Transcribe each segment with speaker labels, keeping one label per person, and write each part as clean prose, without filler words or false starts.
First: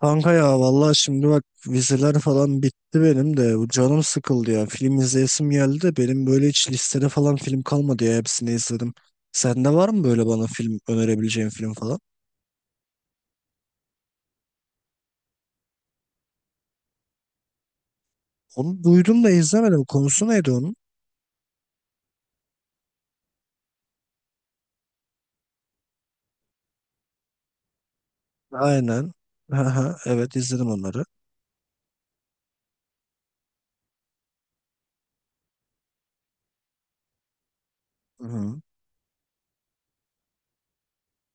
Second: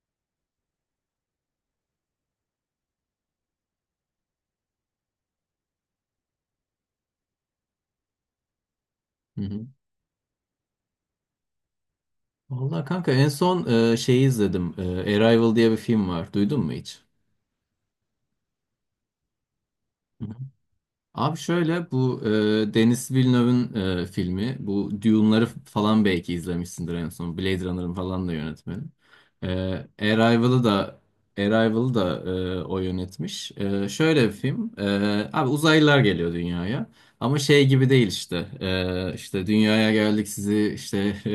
Speaker 1: Kanka ya vallahi şimdi bak vizeler falan bitti benim de bu canım sıkıldı ya film izleyesim geldi de benim böyle hiç listede falan film kalmadı ya hepsini izledim.
Speaker 2: Hı hı.
Speaker 1: Sende var mı böyle bana film önerebileceğin film falan?
Speaker 2: Vallahi kanka en son şeyi izledim. Arrival diye bir film var. Duydun mu hiç?
Speaker 1: Onu duydum da izlemedim, konusu neydi onun?
Speaker 2: Abi şöyle bu Denis Villeneuve'ın filmi. Bu Dune'ları falan belki izlemişsindir en son. Blade Runner'ın falan da yönetmeni.
Speaker 1: Aynen.
Speaker 2: E,
Speaker 1: Aha, evet
Speaker 2: Arrival'ı
Speaker 1: izledim
Speaker 2: da
Speaker 1: onları.
Speaker 2: Arrival'ı da o yönetmiş. Şöyle bir film. Abi uzaylılar geliyor dünyaya. Ama şey gibi değil işte.
Speaker 1: Hı.
Speaker 2: İşte dünyaya geldik sizi işte e,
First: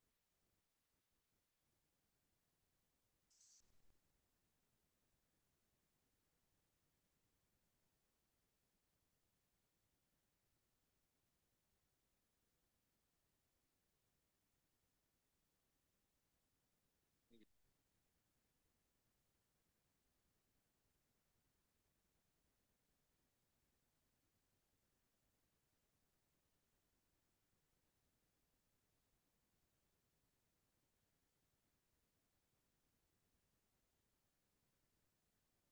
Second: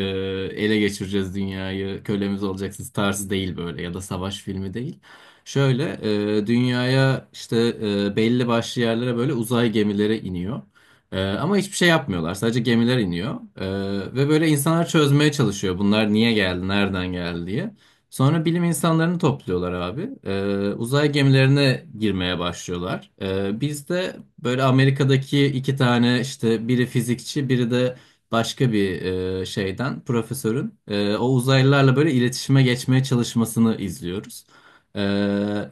Speaker 2: ele geçireceğiz dünyayı. Kölemiz olacaksınız tarzı değil böyle ya da savaş filmi değil. Şöyle dünyaya işte belli başlı yerlere böyle uzay gemileri iniyor. Ama hiçbir şey yapmıyorlar. Sadece gemiler iniyor. Ve böyle insanlar çözmeye çalışıyor. Bunlar niye geldi, nereden geldi diye. Sonra bilim insanlarını topluyorlar abi. Uzay gemilerine girmeye başlıyorlar. Biz de böyle Amerika'daki iki tane işte biri fizikçi, biri de başka bir şeyden profesörün o uzaylılarla böyle iletişime geçmeye çalışmasını izliyoruz.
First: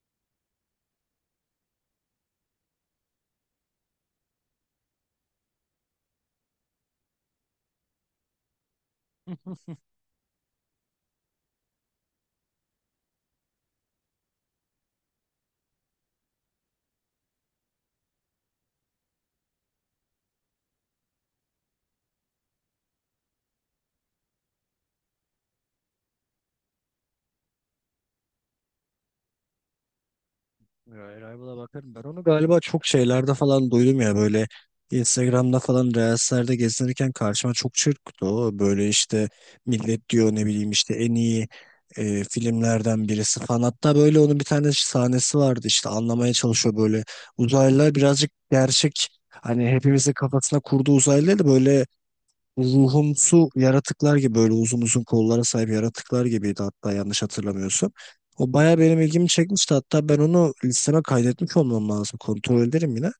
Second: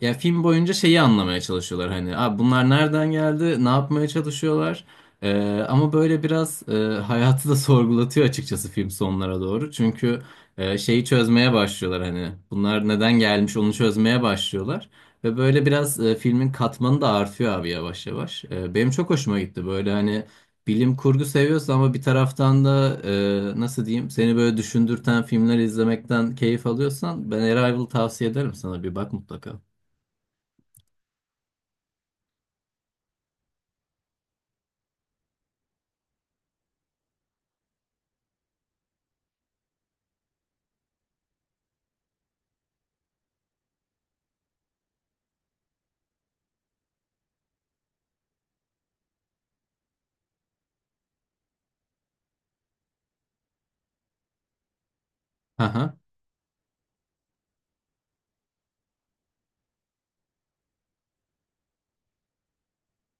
Speaker 2: Ya film boyunca şeyi anlamaya çalışıyorlar hani abi, bunlar nereden geldi, ne yapmaya çalışıyorlar. Ama böyle biraz hayatı da sorgulatıyor açıkçası film sonlara doğru, çünkü şeyi çözmeye başlıyorlar, hani bunlar neden gelmiş onu çözmeye başlıyorlar ve böyle biraz filmin katmanı da artıyor abi yavaş yavaş. Benim çok hoşuma gitti böyle, hani bilim kurgu seviyorsun ama bir taraftan da nasıl diyeyim, seni böyle düşündürten filmler izlemekten keyif alıyorsan ben Arrival tavsiye ederim, sana bir bak mutlaka.
Speaker 1: Rival'a bakarım. Ben onu galiba çok şeylerde falan duydum ya, böyle Instagram'da falan Reels'lerde gezinirken karşıma çok çırptı o. Böyle işte millet diyor, ne bileyim işte en iyi filmlerden birisi falan. Hatta böyle onun bir tane sahnesi vardı, işte anlamaya çalışıyor böyle. Uzaylılar birazcık gerçek, hani hepimizin kafasına kurduğu uzaylılar da böyle ruhumsu yaratıklar gibi, böyle uzun uzun kollara sahip
Speaker 2: Aha.
Speaker 1: yaratıklar gibiydi, hatta yanlış hatırlamıyorsam. O baya benim ilgimi çekmişti, hatta ben onu listeme kaydetmiş olmam lazım, kontrol ederim yine.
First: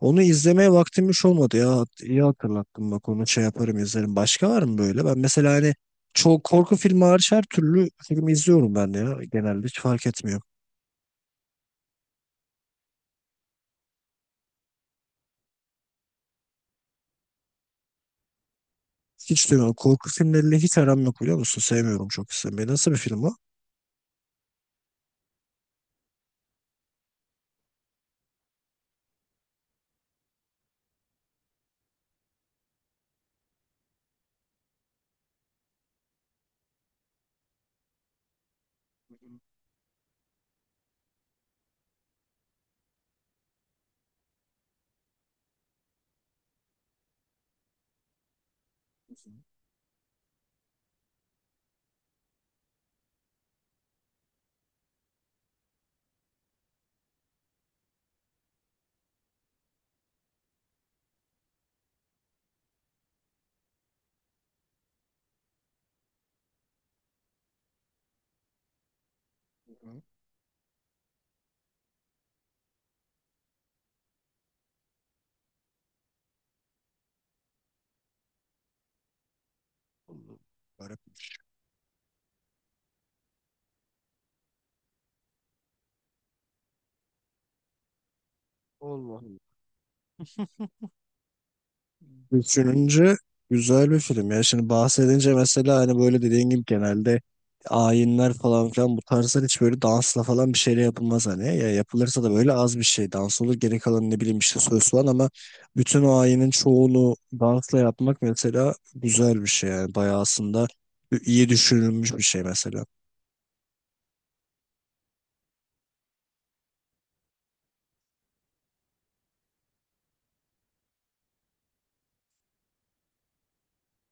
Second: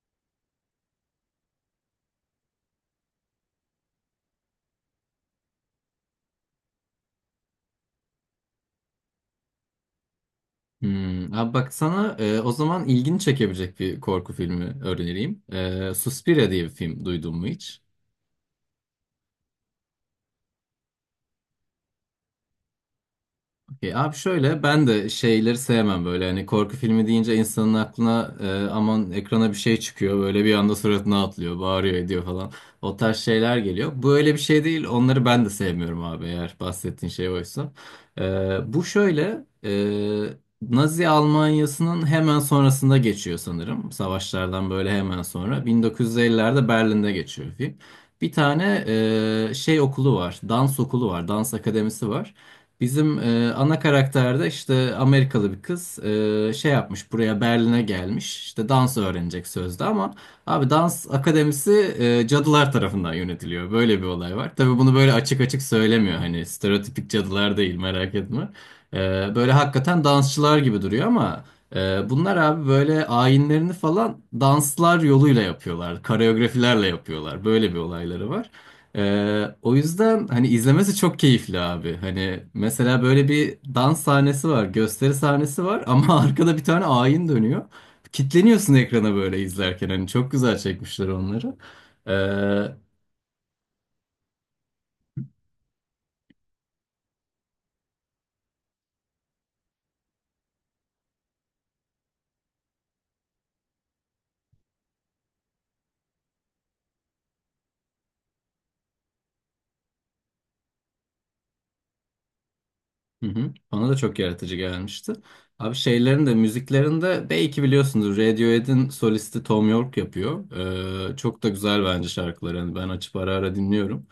Speaker 1: Onu izlemeye vaktim hiç olmadı ya, iyi hatırlattın bak, onu şey yaparım izlerim. Başka var mı böyle? Ben mesela hani çok, korku filmi hariç her türlü film izliyorum ben de ya, genelde hiç fark etmiyor.
Speaker 2: Hmm. Abi bak sana o zaman ilgini çekebilecek bir korku filmi önereyim. Suspiria diye bir film duydun mu hiç?
Speaker 1: Hiç duymuyorum. Korku filmleriyle hiç aram yok biliyor musun? Sevmiyorum çok izlemeyi. Nasıl bir film o?
Speaker 2: Okey. Abi şöyle ben de şeyleri sevmem, böyle hani korku filmi deyince insanın aklına aman ekrana bir şey çıkıyor böyle bir anda suratına atlıyor bağırıyor ediyor falan, o tarz şeyler geliyor. Bu öyle bir şey değil, onları ben de sevmiyorum abi, eğer bahsettiğin şey oysa. E, Bu şöyle Nazi Almanya'sının hemen sonrasında geçiyor sanırım, savaşlardan böyle hemen sonra 1950'lerde Berlin'de geçiyor film. Bir tane
Speaker 1: Hı
Speaker 2: şey okulu var, dans okulu var, dans akademisi var. Bizim ana karakterde işte Amerikalı bir kız şey yapmış, buraya Berlin'e gelmiş işte dans öğrenecek sözde, ama abi dans akademisi cadılar tarafından yönetiliyor, böyle bir olay var. Tabii bunu böyle açık açık söylemiyor, hani stereotipik cadılar değil, merak etme. E, Böyle
Speaker 1: hı.
Speaker 2: hakikaten dansçılar gibi duruyor ama bunlar abi böyle ayinlerini falan danslar yoluyla yapıyorlar, koreografilerle yapıyorlar, böyle bir olayları var. O yüzden hani izlemesi çok
Speaker 1: Garipmiş.
Speaker 2: keyifli abi. Hani mesela böyle bir dans sahnesi var, gösteri sahnesi var ama arkada bir tane ayin dönüyor. Kitleniyorsun
Speaker 1: Allah
Speaker 2: ekrana böyle
Speaker 1: Allah.
Speaker 2: izlerken, hani çok güzel çekmişler onları. Ee,
Speaker 1: Düşününce güzel bir film. Yani şimdi bahsedince mesela hani böyle, dediğin gibi genelde ayinler falan filan, bu tarzlar hiç böyle dansla falan bir şeyle yapılmaz hani. Ya yapılırsa da böyle az bir şey dans olur. Geri kalan ne bileyim işte söz falan, ama bütün o ayinin çoğunu dansla yapmak mesela güzel bir şey yani. Bayağı aslında iyi düşünülmüş bir şey mesela.
Speaker 2: Hı hı. Bana da çok yaratıcı gelmişti. Abi şeylerin de, müziklerin de belki biliyorsunuz, Radiohead'in solisti Thom Yorke yapıyor. Çok da güzel bence şarkıları. Hani ben açıp ara ara dinliyorum.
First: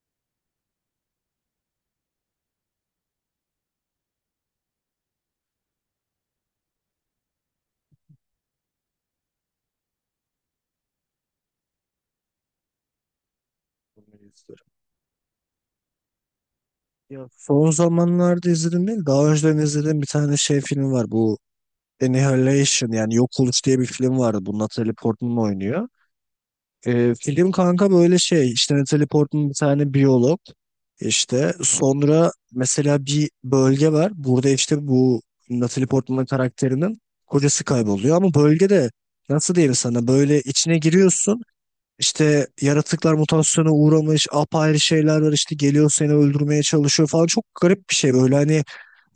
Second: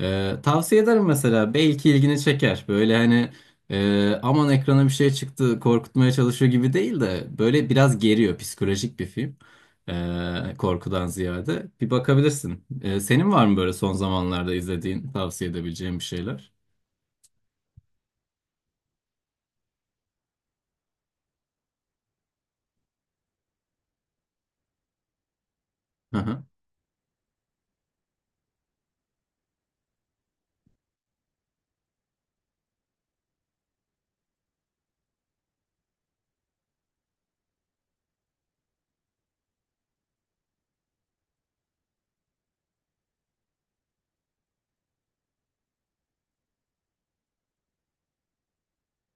Speaker 2: Tavsiye ederim mesela. Belki ilgini çeker. Böyle hani aman ekrana bir şey çıktı korkutmaya çalışıyor gibi değil de, böyle biraz geriyor. Psikolojik bir film. Korkudan ziyade. Bir bakabilirsin. Senin var mı böyle son
Speaker 1: Bunları
Speaker 2: zamanlarda
Speaker 1: izliyorum.
Speaker 2: izlediğin, tavsiye edebileceğin bir şeyler?
Speaker 1: Ya son zamanlarda izledim değil, daha önceden izlediğim bir tane şey film var, bu Annihilation yani Yok Oluş diye bir film vardı. Bu Natalie Portman oynuyor.
Speaker 2: Hı hı.
Speaker 1: Film kanka böyle şey, işte Natalie Portman bir tane biyolog. İşte sonra mesela bir bölge var. Burada işte bu Natalie Portman karakterinin kocası kayboluyor. Ama bölgede nasıl diyeyim sana, böyle içine giriyorsun. İşte yaratıklar mutasyona uğramış, apayrı şeyler var, işte geliyor seni öldürmeye çalışıyor falan. Çok garip bir şey böyle, hani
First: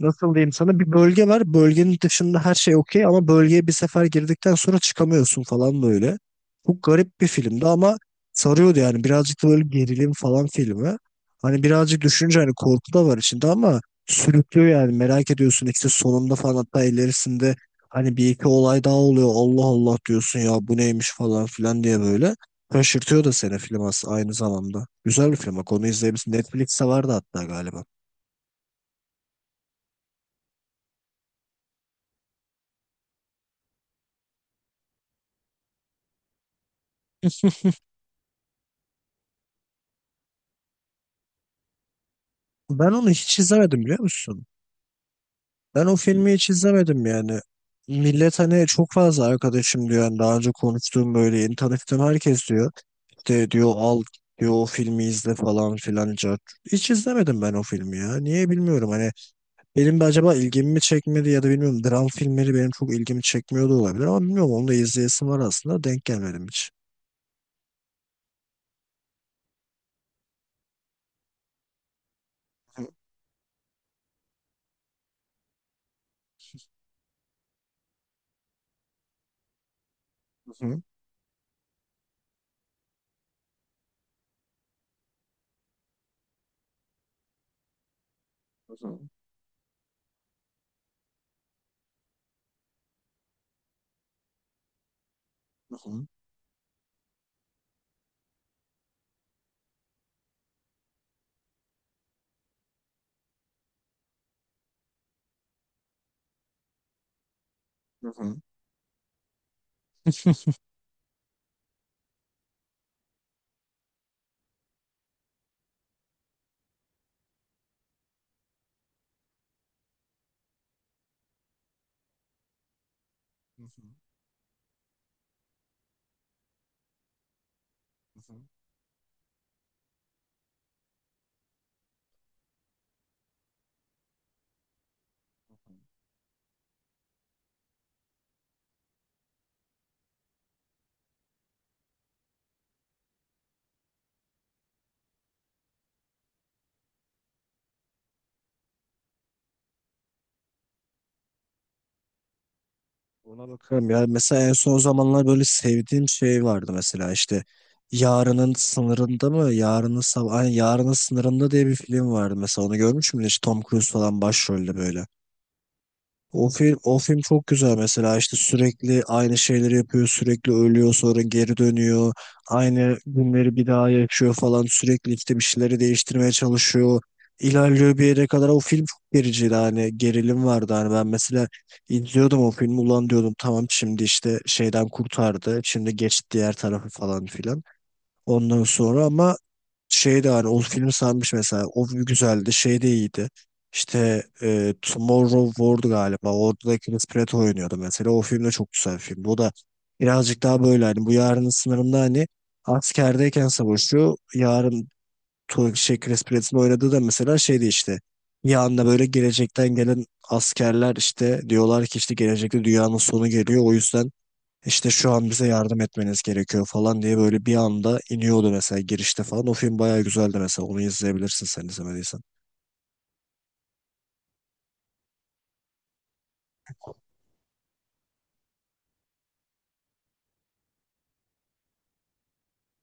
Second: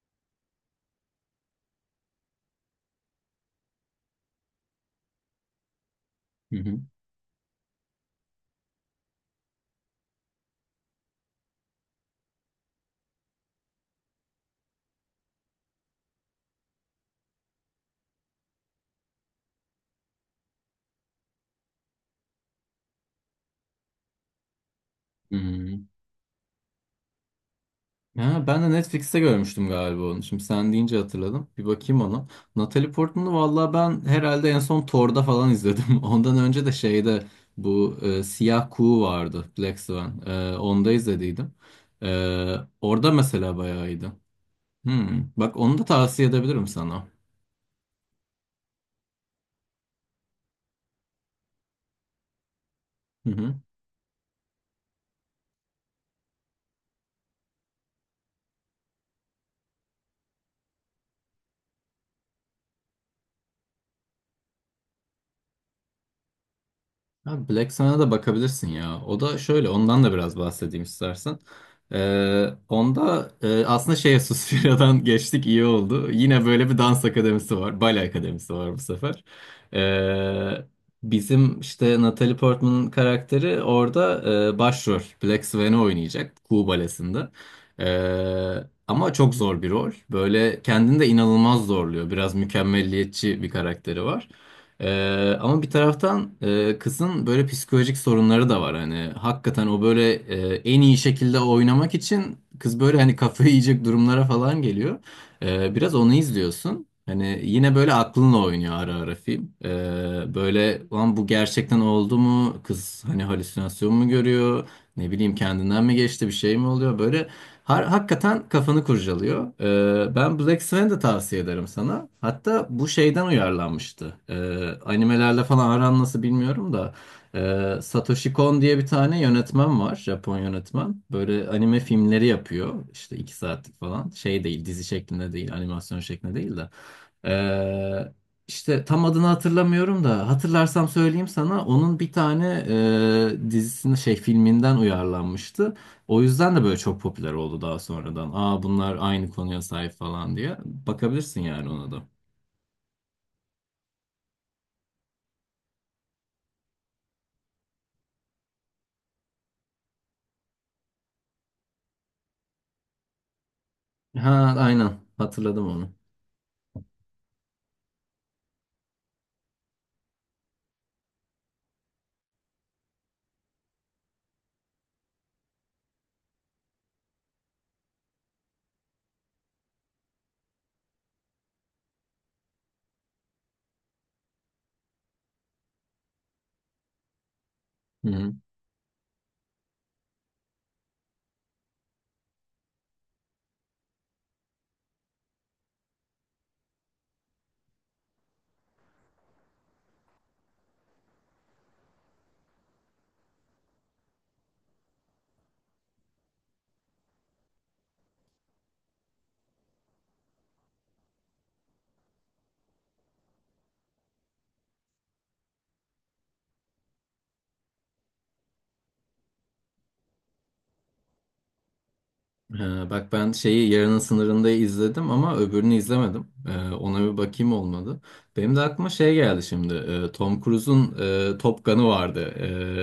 Speaker 1: nasıl diyeyim sana, bir bölge var. Bölgenin dışında her şey okey, ama bölgeye bir sefer girdikten sonra çıkamıyorsun falan böyle.
Speaker 2: Hı hı.
Speaker 1: Çok garip bir filmdi ama sarıyordu yani. Birazcık da böyle gerilim falan filmi. Hani birazcık düşününce hani korku da var içinde, ama sürüklüyor yani. Merak ediyorsun işte sonunda falan, hatta ilerisinde hani bir iki olay daha oluyor. Allah Allah diyorsun, ya bu neymiş falan filan diye böyle. Şaşırtıyor da seni film aynı zamanda. Güzel bir film. Bak onu
Speaker 2: Hmm.
Speaker 1: izleyebilirsin. Netflix'te vardı hatta galiba.
Speaker 2: Ha, ben de Netflix'te görmüştüm galiba onu. Şimdi sen deyince hatırladım. Bir bakayım ona. Natalie Portman'ı valla ben herhalde en son Thor'da falan izledim. Ondan önce de şeyde bu Siyah Kuğu vardı. Black Swan. Onda izlediydim.
Speaker 1: Ben
Speaker 2: Orada
Speaker 1: onu hiç
Speaker 2: mesela
Speaker 1: izlemedim
Speaker 2: bayağı
Speaker 1: biliyor
Speaker 2: iyiydi.
Speaker 1: musun?
Speaker 2: Hmm. Bak onu da
Speaker 1: Ben o
Speaker 2: tavsiye
Speaker 1: filmi hiç
Speaker 2: edebilirim sana.
Speaker 1: izlemedim yani. Millet hani, çok fazla arkadaşım diyor. Yani daha önce konuştuğum, böyle yeni tanıştığım herkes diyor. İşte diyor al, diyor o filmi izle falan filan. Cart. Hiç izlemedim ben o filmi ya. Niye bilmiyorum, hani benim de acaba ilgimi mi çekmedi, ya da bilmiyorum. Dram filmleri benim çok ilgimi çekmiyor da olabilir, ama bilmiyorum, onu da izleyesim var aslında. Denk gelmedim hiç.
Speaker 2: Abi Black Sun'a da bakabilirsin ya. O da şöyle, ondan da biraz bahsedeyim istersen.
Speaker 1: Hı
Speaker 2: Onda aslında şey Suspiria'dan geçtik iyi oldu. Yine böyle bir dans akademisi var. Bale akademisi var bu sefer. Ee,
Speaker 1: hı,
Speaker 2: Bizim işte Natalie Portman'ın karakteri orada başrol. Black Swan'ı oynayacak. Kuğu Balesi'nde.
Speaker 1: hı hı,
Speaker 2: Ama çok zor bir rol. Böyle kendini de inanılmaz zorluyor. Biraz mükemmelliyetçi bir karakteri var. Ama bir
Speaker 1: hı hı,
Speaker 2: taraftan kızın böyle psikolojik sorunları da var. Hani hakikaten o böyle en iyi şekilde oynamak için kız böyle hani kafayı yiyecek durumlara falan geliyor. Biraz onu izliyorsun. Hani yine böyle
Speaker 1: hı
Speaker 2: aklınla oynuyor ara ara film. Böyle lan bu gerçekten oldu mu? Kız hani halüsinasyon mu görüyor? Ne bileyim kendinden mi geçti, bir şey mi oluyor? Böyle hakikaten kafanı kurcalıyor. Ben Black Swan'ı da tavsiye ederim sana. Hatta bu şeyden
Speaker 1: hı,
Speaker 2: uyarlanmıştı. Animelerle falan aran nasıl bilmiyorum da. Satoshi
Speaker 1: hı.
Speaker 2: Kon diye bir tane yönetmen var. Japon yönetmen. Böyle anime filmleri yapıyor. İşte iki saatlik falan. Şey değil, dizi şeklinde değil, animasyon şeklinde değil de. Ee, işte tam adını hatırlamıyorum da, hatırlarsam söyleyeyim sana. Onun bir tane dizisinin şey filminden uyarlanmıştı. O yüzden de böyle çok popüler oldu daha sonradan. Aa, bunlar aynı konuya sahip falan diye. Bakabilirsin yani ona da.
Speaker 1: Ona bakarım ya. Mesela en son zamanlar böyle sevdiğim şey vardı mesela, işte Yarının Sınırında mı? Yarının Sabah, Ay, Yarının Sınırında diye bir film vardı mesela. Onu görmüş müydün? İşte Tom Cruise falan
Speaker 2: Ha,
Speaker 1: başrolde
Speaker 2: aynen
Speaker 1: böyle.
Speaker 2: hatırladım onu.
Speaker 1: O film, o film çok güzel mesela, işte sürekli aynı şeyleri yapıyor, sürekli ölüyor sonra geri dönüyor, aynı günleri bir daha yaşıyor falan, sürekli işte bir şeyleri değiştirmeye çalışıyor, ilerliyor bir yere kadar. O film çok gericiydi hani, gerilim vardı hani. Ben mesela izliyordum o filmi, ulan diyordum tamam şimdi işte şeyden kurtardı, şimdi geç diğer tarafı falan filan,
Speaker 2: Hı hı.
Speaker 1: ondan sonra. Ama şey de hani o filmi sanmış mesela. O güzeldi. Şey de iyiydi. İşte Tomorrow War galiba. Orada da Chris Pratt oynuyordu mesela. O film de çok güzel bir filmdi. O da birazcık daha böyle hani, bu Yarının Sınırında hani askerdeyken savaşıyor. Chris Pratt'in oynadığı da mesela şeydi işte. Bir anda böyle gelecekten gelen askerler, işte diyorlar ki işte gelecekte dünyanın sonu geliyor. O yüzden işte şu an bize yardım etmeniz gerekiyor falan diye, böyle bir anda iniyordu mesela girişte falan. O film bayağı güzeldi mesela. Onu izleyebilirsin sen izlemediysen.
Speaker 2: Bak ben şeyi Yarının Sınırında izledim ama öbürünü izlemedim. Ona bir bakayım, olmadı. Benim de aklıma şey geldi şimdi. Tom Cruise'un Top Gun'ı vardı.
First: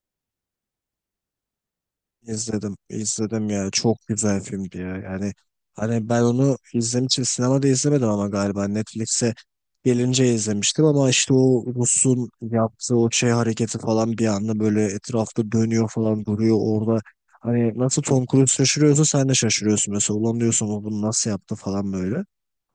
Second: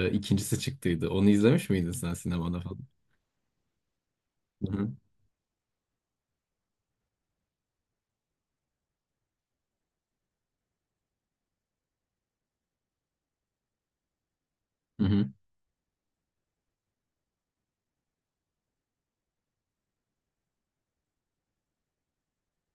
Speaker 2: İkincisi çıktıydı. Onu izlemiş miydin sen sinemada
Speaker 1: İzledim,
Speaker 2: falan?
Speaker 1: izledim ya. Çok güzel
Speaker 2: Hı
Speaker 1: filmdi
Speaker 2: hı.
Speaker 1: ya. Yani hani ben onu izlemek için sinemada izlemedim ama galiba Netflix'e gelince izlemiştim, ama işte o Rus'un yaptığı o şey hareketi falan, bir anda böyle
Speaker 2: Hı hı.
Speaker 1: etrafta dönüyor falan, duruyor orada. Hani nasıl Tom Cruise şaşırıyorsa sen de şaşırıyorsun mesela. Ulan diyorsun o bunu nasıl yaptı falan böyle.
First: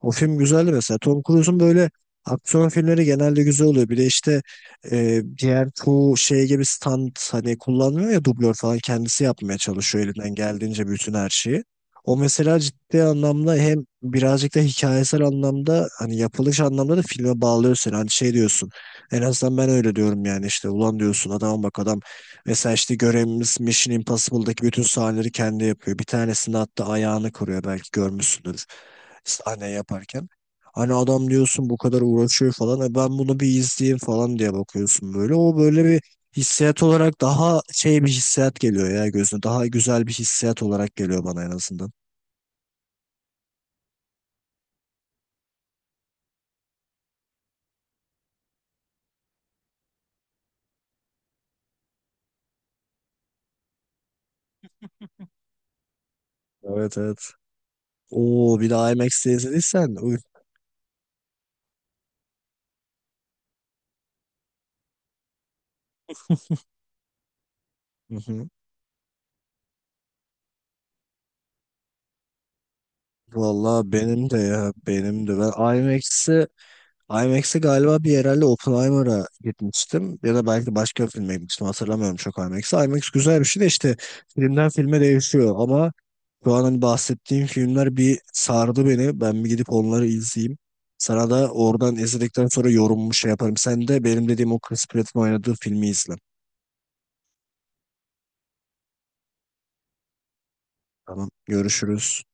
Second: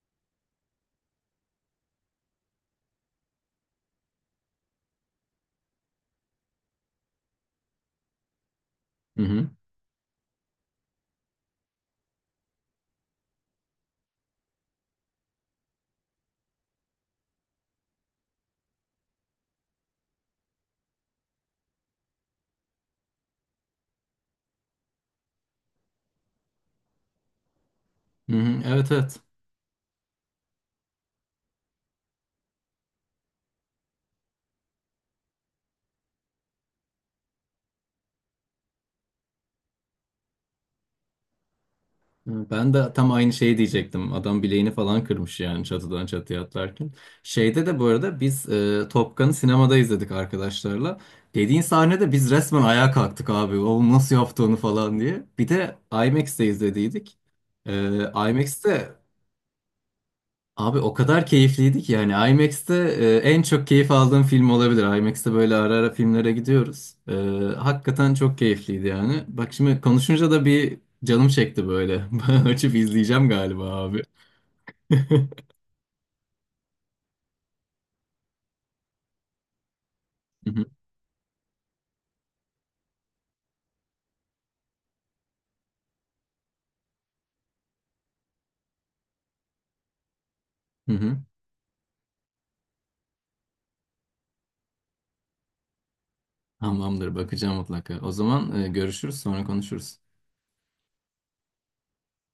Speaker 1: O film güzeldi mesela. Tom Cruise'un böyle aksiyon filmleri genelde güzel oluyor. Bir de işte diğer çoğu şey gibi stand hani kullanmıyor ya, dublör falan,
Speaker 2: Hı
Speaker 1: kendisi
Speaker 2: hı.
Speaker 1: yapmaya çalışıyor elinden geldiğince bütün her şeyi. O mesela ciddi anlamda hem birazcık da hikayesel anlamda, hani yapılış anlamda da filme bağlıyor seni. Hani şey diyorsun, en azından ben öyle diyorum yani, işte ulan diyorsun adama, bak adam mesela işte görevimiz Mission Impossible'daki bütün sahneleri kendi yapıyor. Bir tanesini hatta ayağını kırıyor, belki
Speaker 2: Hı hı.
Speaker 1: görmüşsündür
Speaker 2: Evet, evet.
Speaker 1: sahne yaparken. Hani adam diyorsun bu kadar uğraşıyor falan. E ben bunu bir izleyeyim falan diye bakıyorsun böyle. O böyle bir hissiyat olarak daha şey bir hissiyat geliyor ya gözüne. Daha güzel bir hissiyat olarak geliyor bana en azından.
Speaker 2: Ben de tam aynı şeyi diyecektim. Adam bileğini falan kırmış yani, çatıdan çatıya atlarken. Şeyde de bu arada biz Top Gun'ı sinemada izledik arkadaşlarla. Dediğin sahnede biz resmen ayağa kalktık abi. O nasıl yaptı onu falan diye. Bir de IMAX'te
Speaker 1: Evet
Speaker 2: izlediydik.
Speaker 1: evet.
Speaker 2: E,
Speaker 1: Oo bir de
Speaker 2: IMAX'te,
Speaker 1: IMAX'te izlediysen. Uy.
Speaker 2: abi, o kadar keyifliydi ki yani, IMAX'te en çok keyif aldığım film olabilir. IMAX'te böyle ara ara filmlere gidiyoruz. Hakikaten
Speaker 1: Hı
Speaker 2: çok
Speaker 1: hı.
Speaker 2: keyifliydi yani. Bak şimdi konuşunca da bir canım çekti böyle. Açıp izleyeceğim galiba
Speaker 1: Vallahi
Speaker 2: abi.
Speaker 1: benim de ya, benim de. Ben IMAX'i IMAX'e galiba bir, herhalde Oppenheimer'a gitmiştim ya da
Speaker 2: Hı hı,
Speaker 1: belki başka bir filme gitmiştim, hatırlamıyorum çok IMAX'e. IMAX güzel bir şey de işte filmden filme değişiyor, ama şu an hani bahsettiğim filmler bir sardı beni. Ben bir gidip onları izleyeyim.
Speaker 2: hı hı.
Speaker 1: Sana da oradan izledikten sonra yorumumu şey yaparım. Sen de benim dediğim o Chris Pratt'ın oynadığı filmi izle.
Speaker 2: Tamamdır, bakacağım mutlaka. O zaman görüşürüz, sonra konuşuruz.
Speaker 1: Tamam, görüşürüz.